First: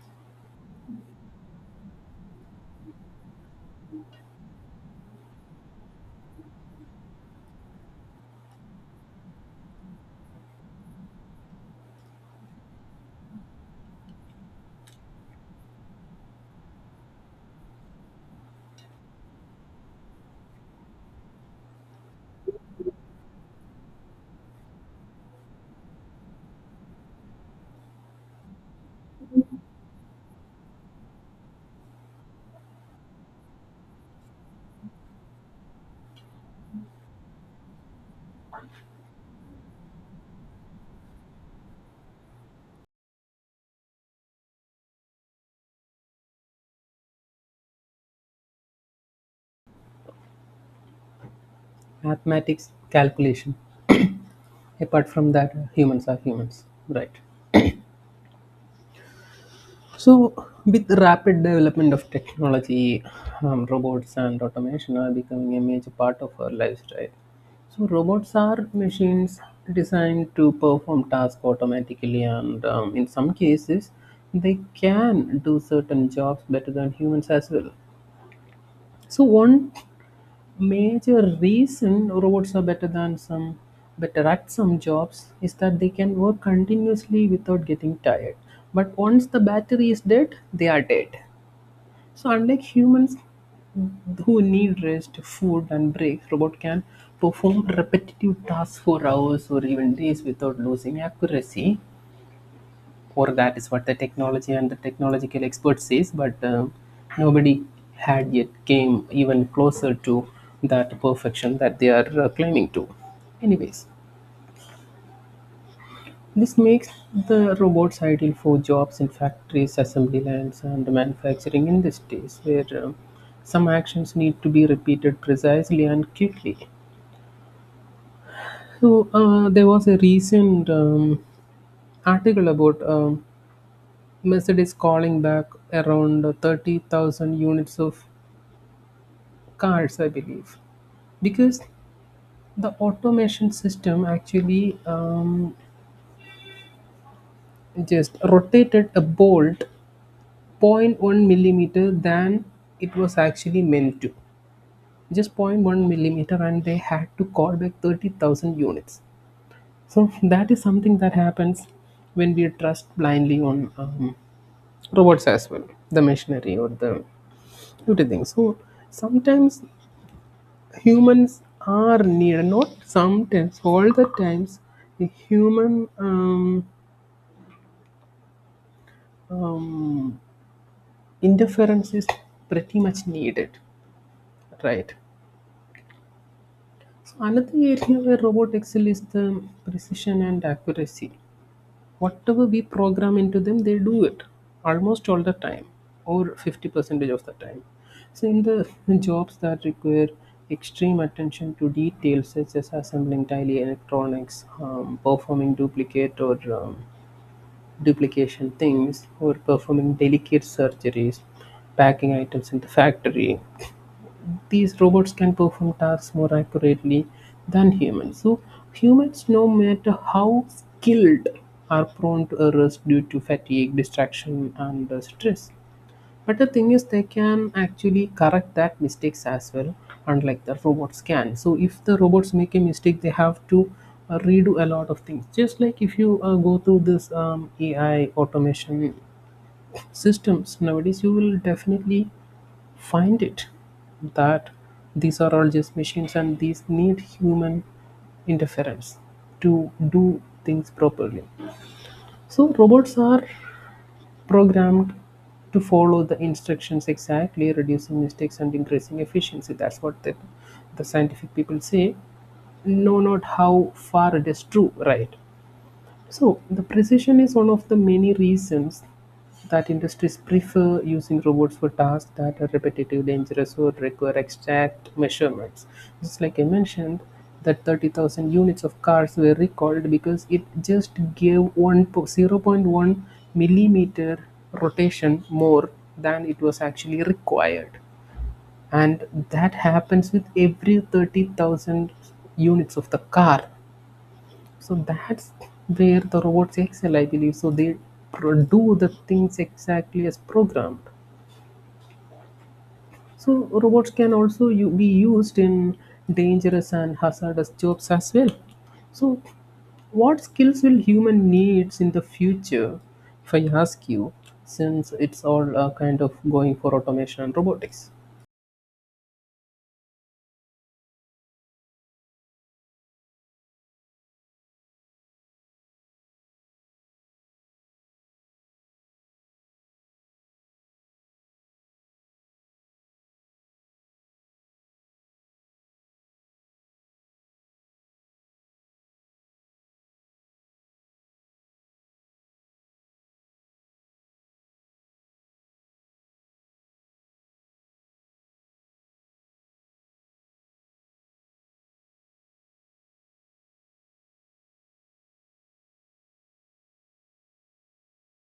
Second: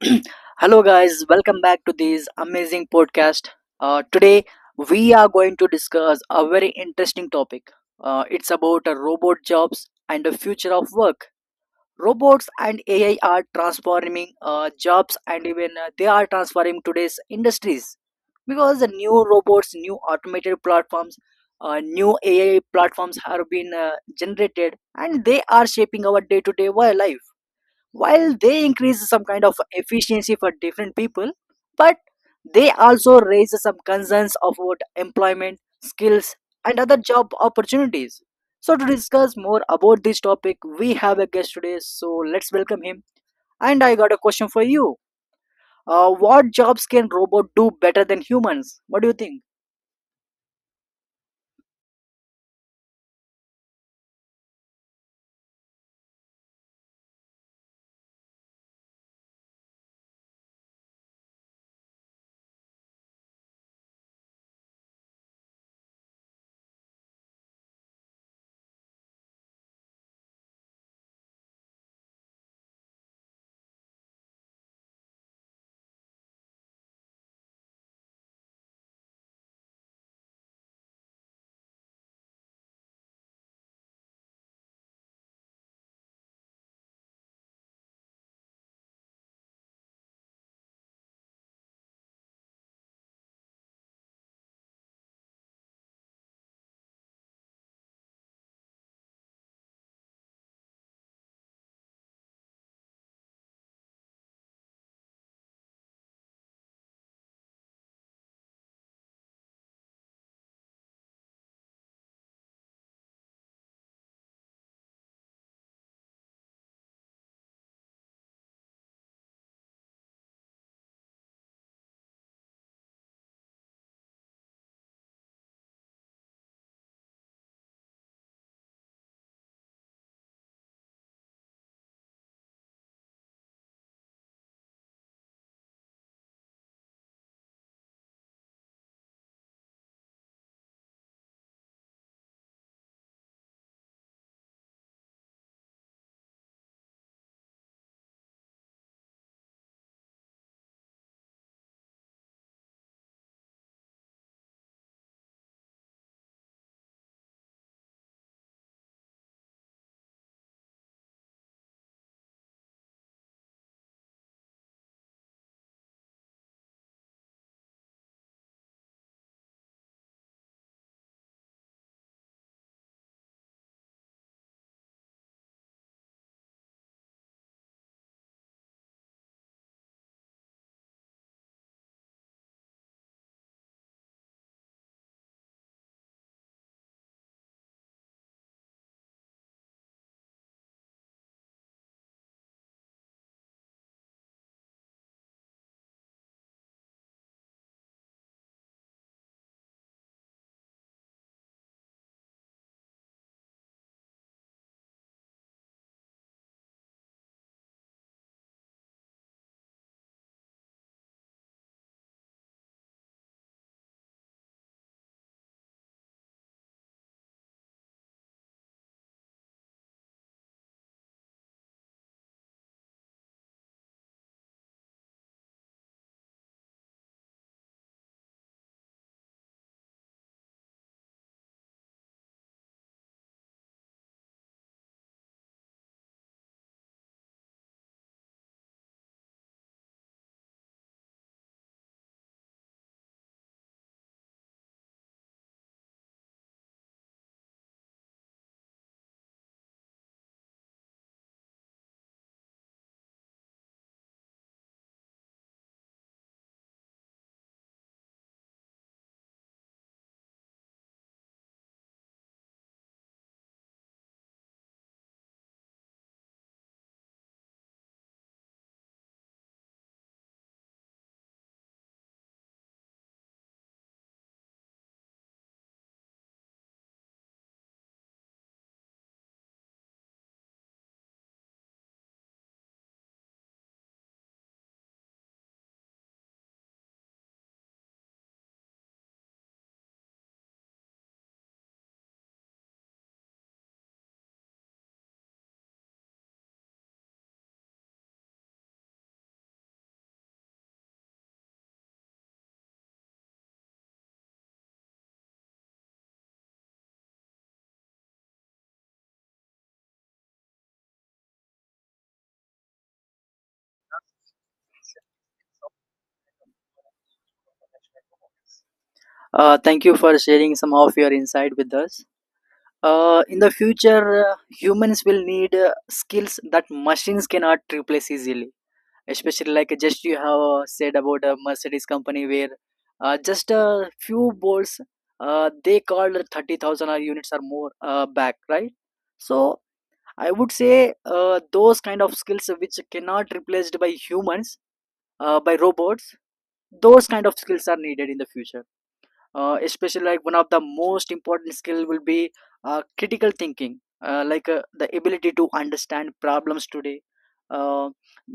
Hello, guys, welcome back to this amazing podcast. Today, we are going to discuss a very interesting topic. It's about robot jobs and the future of work. Robots and AI are transforming jobs, and even they are transforming today's industries because the new robots, new automated platforms, new AI platforms have been generated, and they are shaping our day-to-day life while they increase some kind of efficiency for different people, but they also raise some concerns about employment skills and other job opportunities. So to discuss more about this topic, we have a guest today, so let's welcome him. And I got a question for you. What jobs can robot do better than humans? What do you think? Mathematics. Calculation. Apart from that, humans are humans, right? So with rapid development of technology, robots and automation are becoming a major part of our lives, right? So robots are machines designed to perform tasks automatically, and in some cases, they can do certain jobs better than humans as well. So one major reason robots are better at some jobs is that they can work continuously without getting tired. But once the battery is dead, they are dead. So unlike humans who need rest, food and breaks, robot can perform repetitive tasks for hours or even days without losing accuracy, or that is what the technology and the technological expert says. But nobody had yet came even closer to that perfection that they are claiming to. Anyways, this makes the robots ideal for jobs in factories, assembly lines and manufacturing industries where some actions need to be repeated precisely and quickly. So there was a recent article about Mercedes calling back around 30,000 units of cars, I believe, because the automation system actually just rotated a bolt zero point 0.1 millimeter than it was actually meant to. Just zero point 0.1 millimeter, and they had to call back 30,000 units. So that is something that happens when we trust blindly on robots as well, the machinery or the everything. So sometimes humans are needed, not sometimes, all the times the human um, interference is pretty much needed, right? So another area where robot excel is the precision and accuracy. Whatever we program into them, they do it almost all the time, or 50 percentage of the time. So in the jobs that require extreme attention to details such as assembling tiny electronics, performing duplicate or um, duplication things, or performing delicate surgeries, packing items in the factory, these robots can perform tasks more accurately than humans. So humans, no matter how skilled, are prone to errors due to fatigue, distraction, and stress. But the thing is, they can actually correct that mistakes as well, unlike the robots can. So if the robots make a mistake, they have to redo a lot of things. Just like if you go through this AI automation systems nowadays, you will definitely find it that these are all just machines and these need human interference to do things properly. So robots are programmed to follow the instructions exactly, reducing mistakes and increasing efficiency. That's what the scientific people say. No, not how far it is true, right? So, the precision is one of the many reasons that industries prefer using robots for tasks that are repetitive, dangerous, or require exact measurements. Just like I mentioned, that 30,000 units of cars were recalled because it just gave zero point 0.1 millimeter rotation more than it was actually required. And that happens with every 30,000 units of the car. So that's where the robots excel, I believe. So they do the things exactly as programmed. So robots can also be used in dangerous and hazardous jobs as well. So, what skills will human needs in the future? If I ask you, since it's all kind of going for automation and robotics, Thank you for sharing some of your insight with us. In the future, humans will need skills that machines cannot replace easily. Especially like just you have said about a Mercedes company where just a few bolts, they called 30,000 or units or more back, right? So I would say those kind of skills which cannot replaced by humans, by robots, those kind of skills are needed in the future. Especially like one of the most important skill will be critical thinking, like the ability to understand problems today, uh,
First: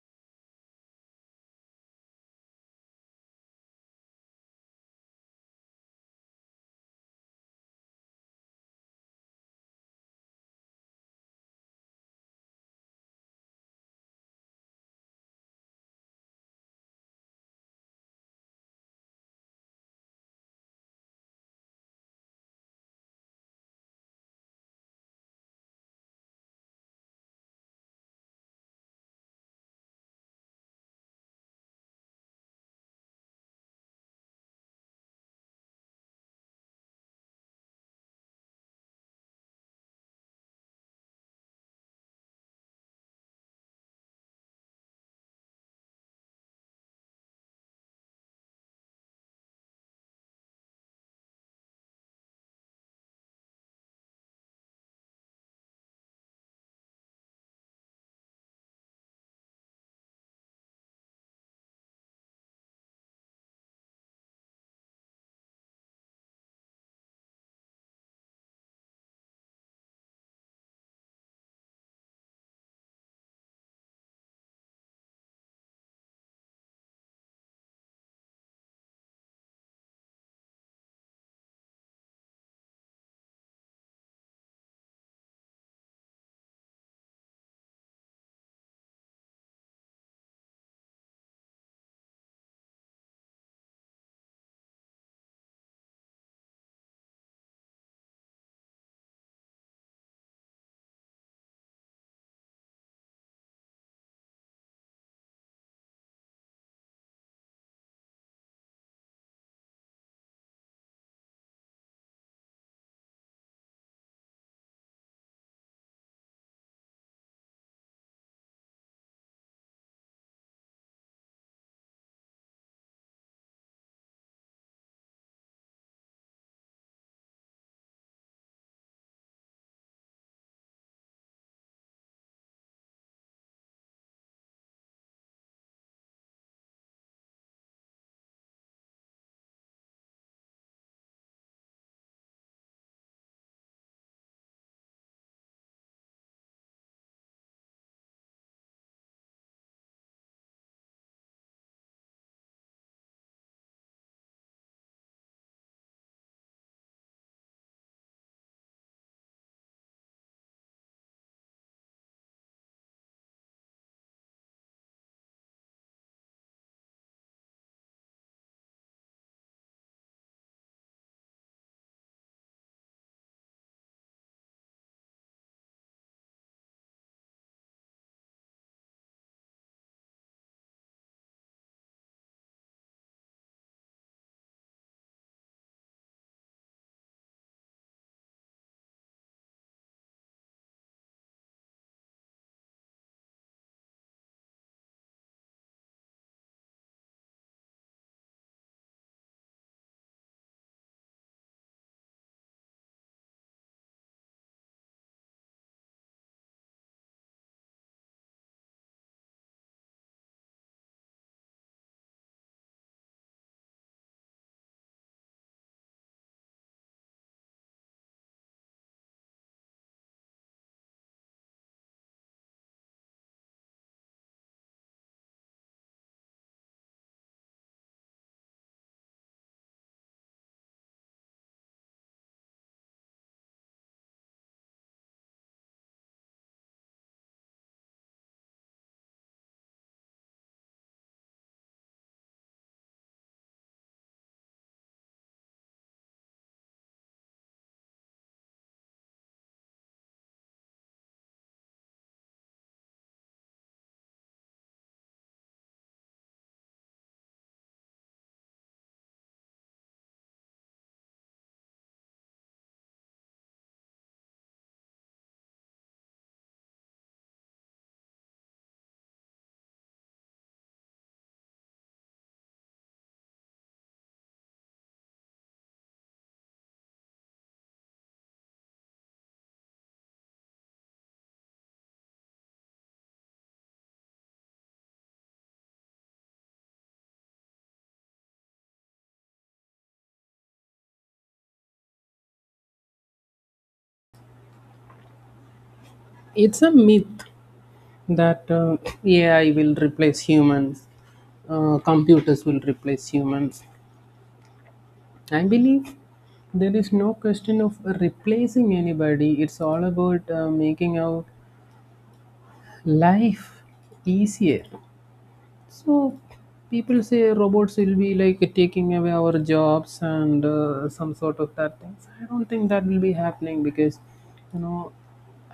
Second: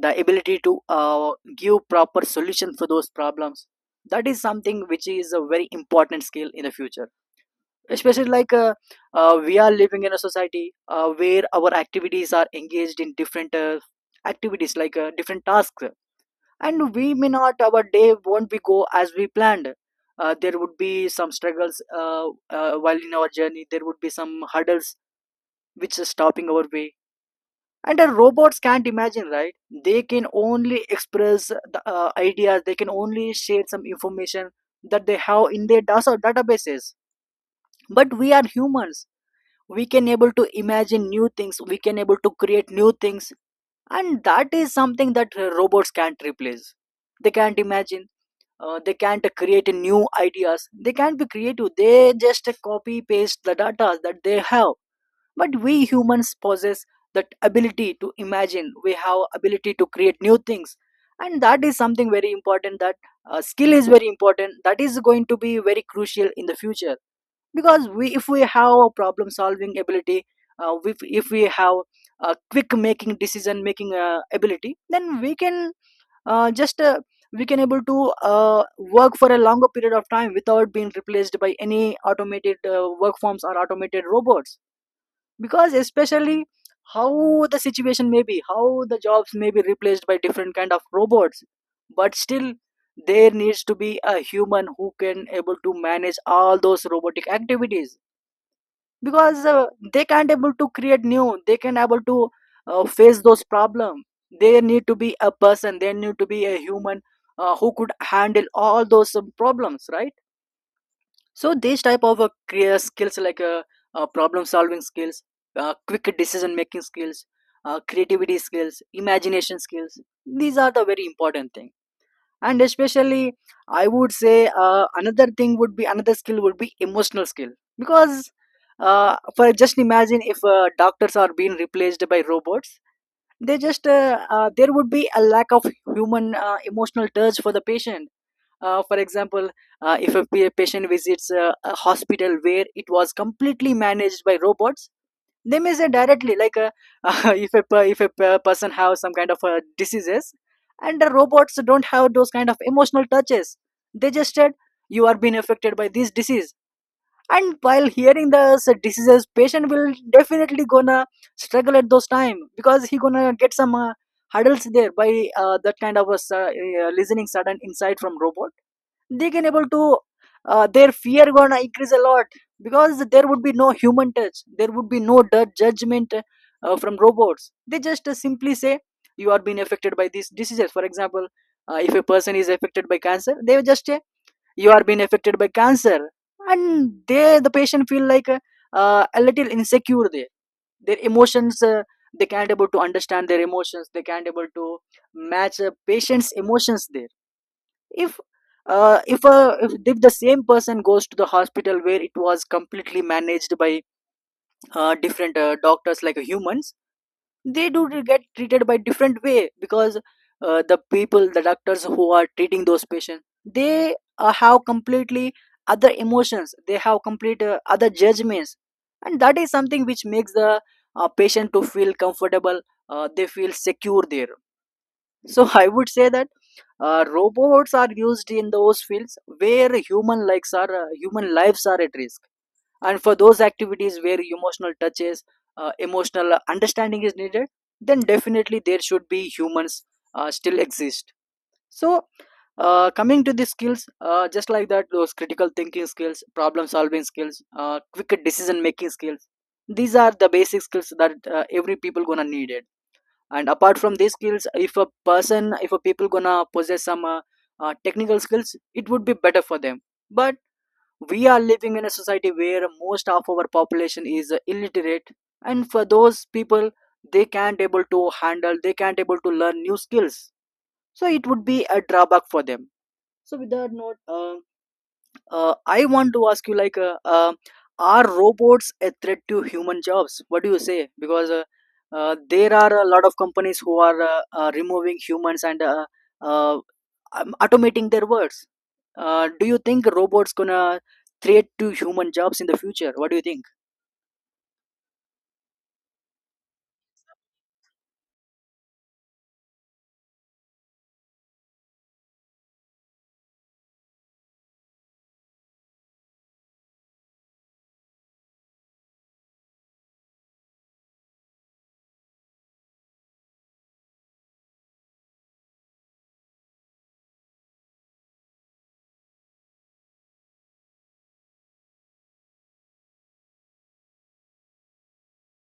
the ability to give proper solution for those problems. That is something which is a very important skill in the future, especially like we are living in a society where our activities are engaged in different activities, like different tasks, and we may not, our day won't be go as we planned. There would be some struggles while in our journey there would be some hurdles which are stopping our way. And the robots can't imagine, right? They can only express the ideas, they can only share some information that they have in their databases. But we are humans, we can able to imagine new things, we can able to create new things, and that is something that robots can't replace. They can't imagine, they can't create new ideas, they can't be creative, they just copy paste the data that they have. But we humans possess that ability to imagine, we have ability to create new things. And that is something very important, that skill is very important, that is going to be very crucial in the future. Because we, if we have a problem solving ability, if we have a quick making decision making ability, then we can, just we can able to work for a longer period of time without being replaced by any automated work forms or automated robots. Because especially how the situation may be, how the jobs may be replaced by different kind of robots, but still there needs to be a human who can able to manage all those robotic activities. Because they can't able to create new, they can able to face those problem, they need to be a person, they need to be a human who could handle all those problems, right? So these type of skills, like problem solving skills, quick decision making skills, creativity skills, imagination skills, these are the very important things. And especially I would say another thing would be, another skill would be emotional skill. Because for just imagine if doctors are being replaced by robots, they just there would be a lack of human emotional touch for the patient. For example, if a patient visits a hospital where it was completely managed by robots, they may say directly like, if a person have some kind of diseases, and the robots don't have those kind of emotional touches, they just said, "You are being affected by this disease." And while hearing the diseases, patient will definitely gonna struggle at those time, because he gonna get some hurdles there by that kind of a listening sudden insight from robot. They can able to their fear gonna increase a lot, because there would be no human touch, there would be no judgment from robots. They just simply say, "You are being affected by these diseases." For example, if a person is affected by cancer, they will just say, "You are being affected by cancer." And they, the patient feel like a little insecure there. Their emotions, they can't able to understand their emotions, they can't able to match a patient's emotions there. If uh, if, uh, if if the same person goes to the hospital where it was completely managed by different doctors like humans, they do get treated by different way. Because the people, the doctors who are treating those patients, they have completely other emotions, they have complete other judgments, and that is something which makes the patient to feel comfortable, they feel secure there. So I would say that robots are used in those fields where human likes are, human lives are at risk, and for those activities where emotional touches, emotional understanding is needed, then definitely there should be humans still exist. So coming to the skills, just like that, those critical thinking skills, problem solving skills, quick decision making skills. These are the basic skills that every people gonna need. And apart from these skills, if a person, if a people gonna possess some technical skills, it would be better for them. But we are living in a society where most of our population is illiterate, and for those people, they can't able to handle, they can't able to learn new skills. So it would be a drawback for them. So with that note, I want to ask you, like, are robots a threat to human jobs? What do you say? Because there are a lot of companies who are removing humans and uh, automating their works. Do you think robots gonna threat to human jobs in the future? What do you think? it's a myth that AI will replace humans, computers will replace humans. I believe there is no question of replacing anybody. It's all about making our life easier. So people say robots will be like taking away our jobs and some sort of that things. I don't think that will be happening because you know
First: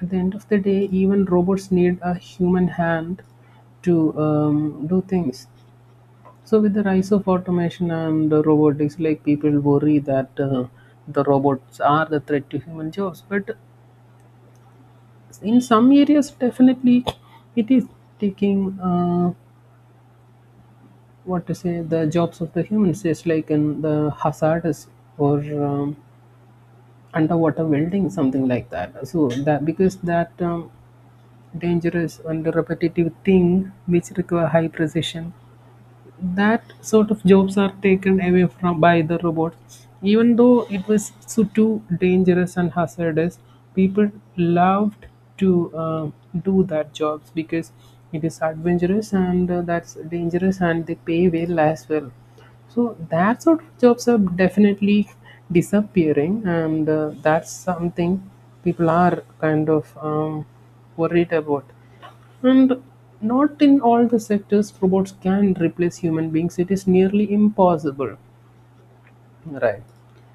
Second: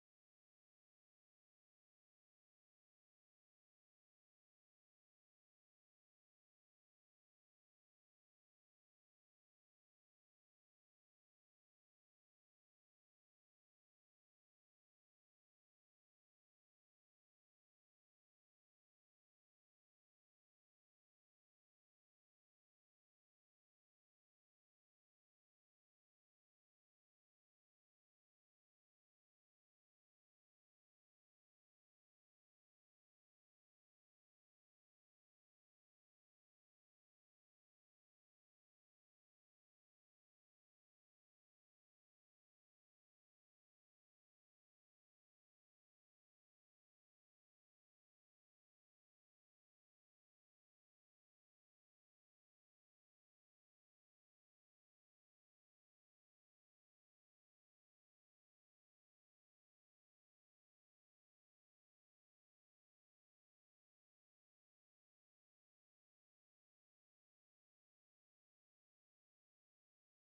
at the end of the day, even robots need a human hand to do things. So with the rise of automation and robotics, like people worry that the robots are the threat to human jobs. But in some areas, definitely, it is taking what to say the jobs of the humans, just like in the hazardous or underwater welding, something like that. So that because that dangerous and repetitive thing which require high precision, that sort of jobs are taken away from by the robots. Even though it was so too dangerous and hazardous, people loved to do that jobs because it is adventurous and that's dangerous and they pay well as well. So that sort of jobs are definitely disappearing, and that's something people are kind of worried about. And not in all the sectors robots can replace human beings. It is nearly impossible. Right.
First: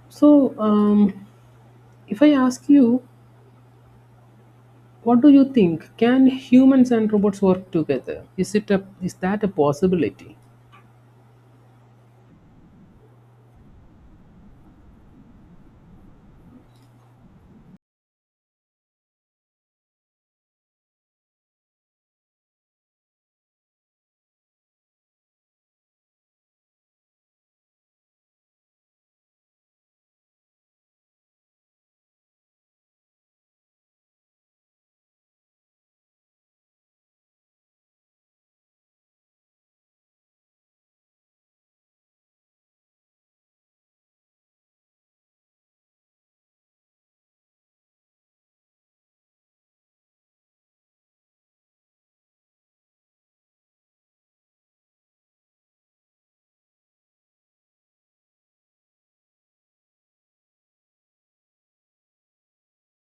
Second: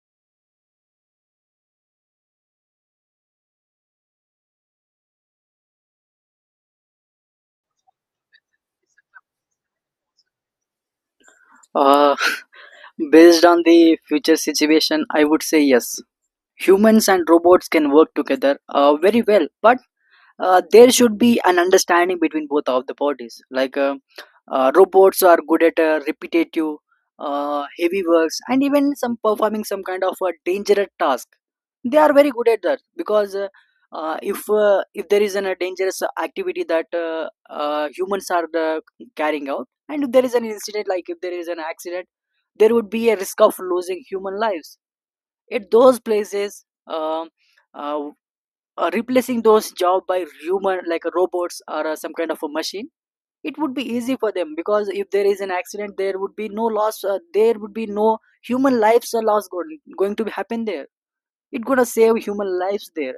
So, if I ask you, what do you think? Can humans and robots work together? Is that a possibility? Uh, based on the future situation, I would say yes. Humans and robots can work together very well, but there should be an understanding between both of the bodies. Like robots are good at repetitive heavy works and even some performing some kind of a dangerous task. They are very good at that. Because if there is an, a dangerous activity that humans are carrying out, and if there is an incident, like if there is an accident, there would be a risk of losing human lives at those places. Uh, Replacing those job by human like robots or some kind of a machine, it would be easy for them. Because if there is an accident, there would be no loss, there would be no human lives are lost going to happen there. It's gonna save human lives there.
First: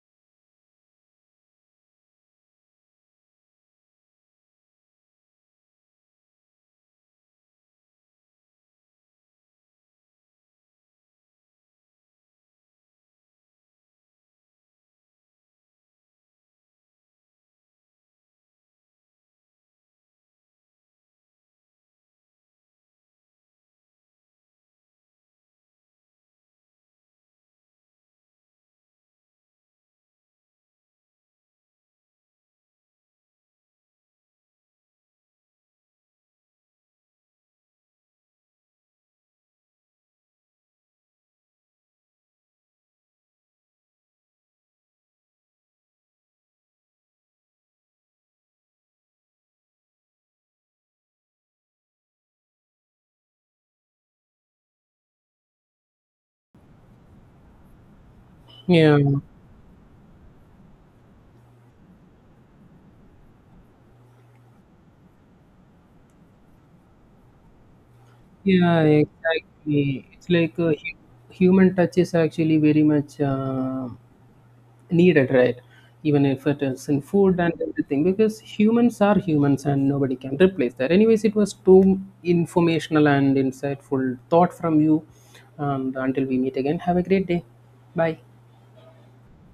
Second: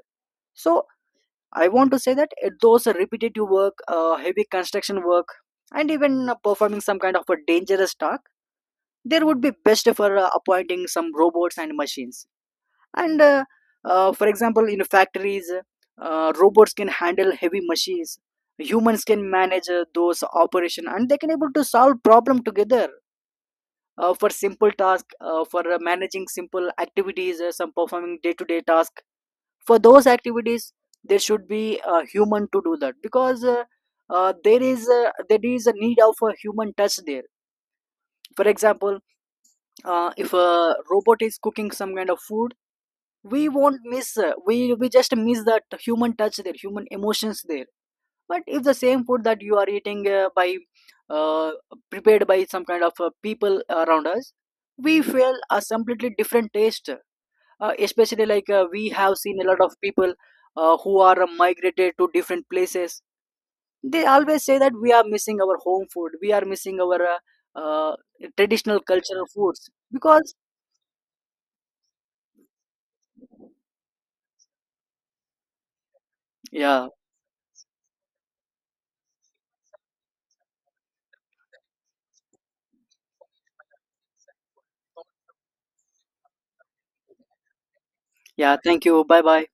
So I want to say that at those repetitive work, heavy construction work, and even performing some kind of a dangerous task, there would be best for appointing some robots and machines. And For example, in factories, robots can handle heavy machines, humans can manage those operation, and they can able to solve problem together. For simple task, for managing simple activities, some performing day to day task, for those activities there should be a human to do that. Because there is a need of a human touch there. For example, if a robot is cooking some kind of food, we won't miss, we just miss that human touch there, human emotions there. But if the same food that you are eating by uh, prepared by some kind of people around us, we feel a completely different taste. Especially like we Yeah, have seen a lot of people who are migrated to different places, they always say that we are missing our home food, we are missing our uh, traditional yeah, cultural foods, exactly. It's because like human touch is actually very much needed, right? Even if it yeah. is in food and everything because humans are humans and nobody can replace that. Anyways, it was too informational and insightful thought from you, and until we meet again, have a great day. Bye. Yeah, thank you. Bye bye.